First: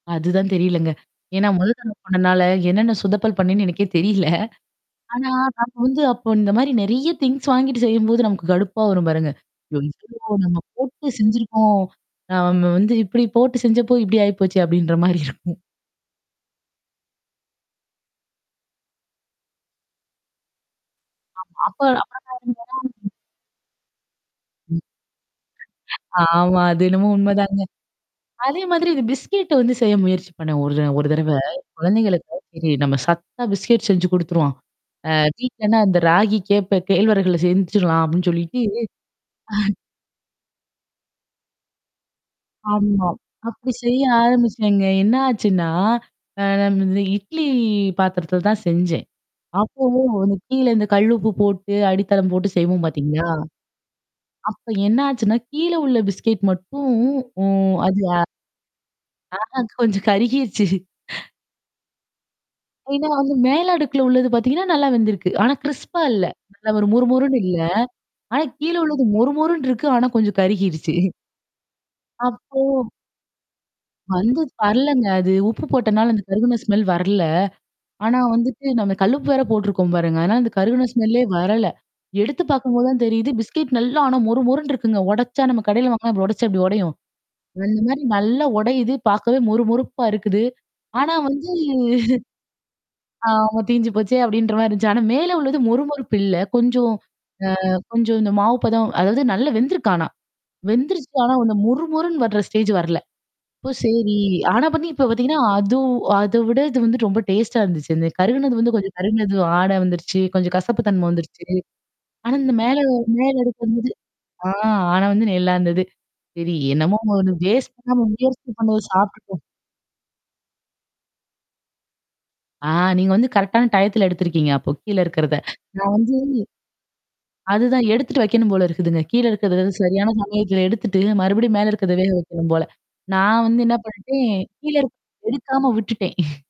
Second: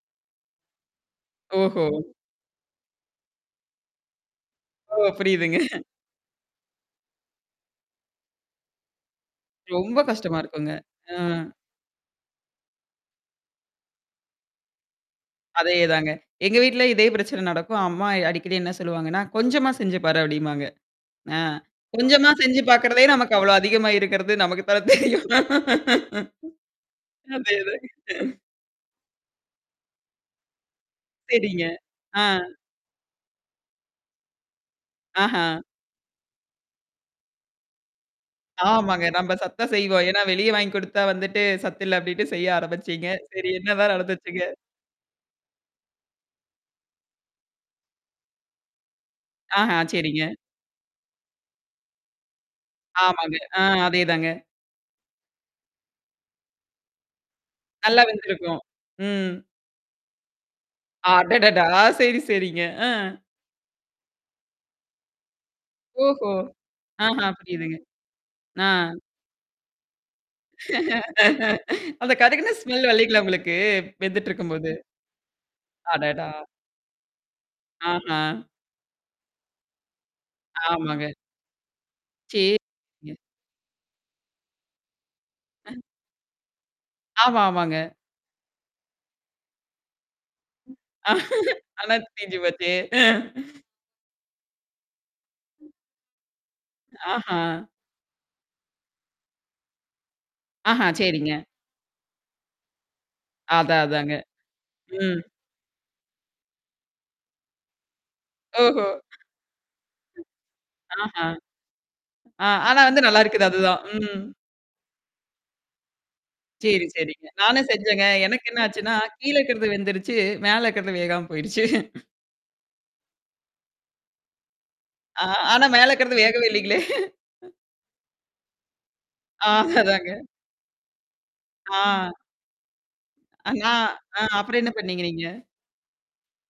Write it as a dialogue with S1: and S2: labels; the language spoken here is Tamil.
S1: அது தான் தெரியலைங்க. ஏன்னா மொத
S2: ஓஹோ.
S1: தடவ பண்ணனால, என்னென்ன சுதப்பல் பண்ணேன்னு எனக்கே தெரியல.
S2: ஓ,
S1: ஆனா,
S2: புரியுதுங்க.
S1: நாம வந்து அப்ப, இந்த மாதிரி நிறைய திங்க்ஸ் வாங்கிட்டு செய்யும்போது நமக்குக் கடுப்பா வரும் பாருங்க.
S2: ரொம்ப கஷ்டமா
S1: [unintelligible] நாம
S2: இருக்கும்ங்க. ஆ.
S1: போட்டுச் செஞ்சிருக்கோம். நாம வந்து இப்படி போட்டுச் செஞ்சப்போ, இப்படி ஆயிப்போச்சு! அப்படின்ற மாதிரி இருக்கும்.
S2: அதே தாங்க. எங்க வீட்ல இதே பிரச்சனை நடக்கும். அம்மா அடிக்கடி என்ன சொல்லுவாங்கன்னா, "கொஞ்சமா செஞ்சு பாரு" அப்படிம்பாங்க. அஹ்.
S1: ஆமா, அப்போ,
S2: கொஞ்சமா செஞ்சு பாக்குறதே நமக்கு அவ்வளவு அதிகமா இருக்கிறது, நமக்குத் தான் தெரியும்.
S1: ஆமா. அது என்னமோ
S2: அதே
S1: உண்மைதாங்க.
S2: தாங்க.
S1: அதே மாதிரி இந்த பிஸ்கட் வந்து செய்ய முயற்சி பண்ணேன். ஒரு ஒரு தடவை.
S2: சரிங்க. அ.
S1: குழந்தைகளுக்காக சரி, நம்ம சத்தா பிஸ்கட் செஞ்சு கொடுத்துருவோம். ஆஹ்
S2: ஆஹா.
S1: வீட்லன்னா அந்த ராகி, கேப்பை, கேழ்வரகுல செஞ்சுடலாம் அப்படின்னு சொல்லிட்டு
S2: ஆமாங்க. நம்ம சத்தா செய்வோம். ஏன்னா, வெளிய வாங்கி கொடுத்தா வந்துட்டு, சத்து இல்ல அப்படினுட்டு செய்ய ஆரம்பிச்சிங்க.
S1: ஆமா,
S2: சரி
S1: அப்படி
S2: என்னதான்
S1: செய்ய
S2: நடந்துச்சுங்க?
S1: ஆரம்பிச்சேன்ங்க. என்ன ஆச்சுன்னா, அ, நம்ம இட்லி பாத்திரத்துல தான் செஞ்சேன்.
S2: ஆஹா,
S1: அப்போ
S2: சரிங்க.
S1: கீழ கல் உப்பு போட்டு, அடித்தளம் போட்டுச் செய்வோம் பார்த்தீங்களா?
S2: ஆமாங்க. அஹ், அதே தாங்க.
S1: அப்ப என்ன ஆச்சுனா, கீழ உள்ள பிஸ்கட் மட்டும், ம்
S2: நல்லா
S1: அது அ
S2: வெந்திருக்கும். ம்.
S1: ஆ, கொஞ்சம் கருகிடுச்சு.
S2: அடடடா! சரி, சரிங்க. அ.
S1: ஏன்னா, அந்த மேல அடுக்குல உள்ளது பாத்தீங்கன்னா நல்லா வெந்துருக்கு. ஆனா க்ரிஸ்ப்பா இல்ல.
S2: ஓஹோ.
S1: நல்லா ஒரு மொறு
S2: ஆஹா,
S1: மொறுன்னு இல்ல.
S2: புரியுதுங்க.
S1: ஆனா கீழ
S2: ஆஹ்.
S1: உள்ளது மொறு மொறுன்னு இருக்கு. ஆனா கொஞ்சம் கருகிருச்சு.
S2: அந்தக் கருகுன
S1: அப்போ
S2: ஸ்மெல் வரலைங்களா உங்களுக்கு? வெந்துட்டு
S1: வந்து
S2: இருக்கும்போது.
S1: வரலைங்க. அது உப்பு போட்டனால அந்த
S2: அடடா.
S1: கருகின ஸ்மெல் வரல. ஆனா
S2: ஆஹா.
S1: வந்து நம்ம கல் உப்பு வேற போட்டு இருக்கோம் பாருங்க. ஆனா அந்த கருகின
S2: ஆமாங்க.
S1: ஸ்மெல்லே வரல. எடுத்துப் பாக்கும்போது தான்
S2: சரிங்க.
S1: தெரியுது பிஸ்கட் நல்லா ஆனா மொறு மொறுன்னு இருக்கு. உடைச்சா நம்ம
S2: அ.
S1: கடைல வாங்குனா உடைச்சா எப்படி உடையும்?
S2: ஆமா, ஆமாங்க.
S1: அந்த மாதிரி நல்லா உடையுது. பார்க்கவே மொறு மொறுப்பா இருக்குது. ஆனா வந்து
S2: நல்லா தீஞ்சு போச்சே
S1: ஆமா, தீஞ்சு போச்சு அப்படின்ற மாதிரி இருந்துச்சு. ஆனா மேல உள்ளது மொறு மொறுப்பு இல்ல. கொஞ்சம்
S2: ஆஹா.
S1: அ கொஞ்சம் இந்த மாவு பதம் அதாவது நல்லா வெந்துருக்கு. ஆனா
S2: ஆஹா,
S1: வெந்துருச்சு. ஆனா
S2: சரிங்க.
S1: அந்த மொறு மொறுன்னு வர்ற ஸ்டேஜ் வரலை. அப்போ
S2: அதான், அதாங்க.
S1: சரி. ஆனா இப்ப
S2: ம்.
S1: பாத்தீங்கன்னா அது அதைவிட இது ரொம்ப டேஸ்ட்டா இருந்துச்சு. கருகினது வந்து
S2: ஓஹோ.
S1: கருகினது வாட வந்துருச்சு. கொஞ்சம் கசப்புத்தன்மை
S2: ஆஹா.
S1: வந்துருச்சு. ஆனா
S2: ஆ
S1: இந்த மேல
S2: ஆனா வந்து நல்லா
S1: மேல
S2: இருக்குது
S1: அடுக்கு
S2: அதுதான்.
S1: வந்தது
S2: ம்.
S1: ஆனா வந்து நல்லா இருந்தது. சரி
S2: சரி,
S1: என்னமோ
S2: சரிங்க. நானும்
S1: வேஸ்ட்
S2: செஞ்சேங்க.
S1: பண்ணாம
S2: எனக்கு
S1: முயற்சி
S2: என்ன
S1: பண்ணது,
S2: ஆச்சுன்னா, கீழ
S1: சாப்பிட்டுட்டு
S2: இருக்குறது வெந்துருச்சு, மேல இருக்குறது வேகாம போயிருச்சு.
S1: ஆங். நீங்க வந்து கரெக்ட் ஆன டைம்ல எடுத்திருக்கீங்க, அப்போ கீழ
S2: ஆ
S1: இருக்குறதை.
S2: ஆனா, மேல
S1: நான் வந்து
S2: இருக்குறது வேகவே இல்லைங்களே!
S1: அது தான் எடுத்துட்டு வைக்கணும் போல இருக்குதுங்க. கீழ இருக்குறது
S2: அதான், அதாங்க.
S1: சரியான சமயத்துல எடுத்துட்டு மறுபடியும் மேல இருக்கிறத
S2: ஆ.
S1: வேக வைக்கணும் போல. நான் வந்து
S2: நா
S1: என்ன பண்ணிட்டேன்,
S2: அப்றம் என்ன
S1: கீழ இருக்கிற
S2: பண்ணீங்க நீங்க?
S1: எடுக்காம விட்டுட்டேன்.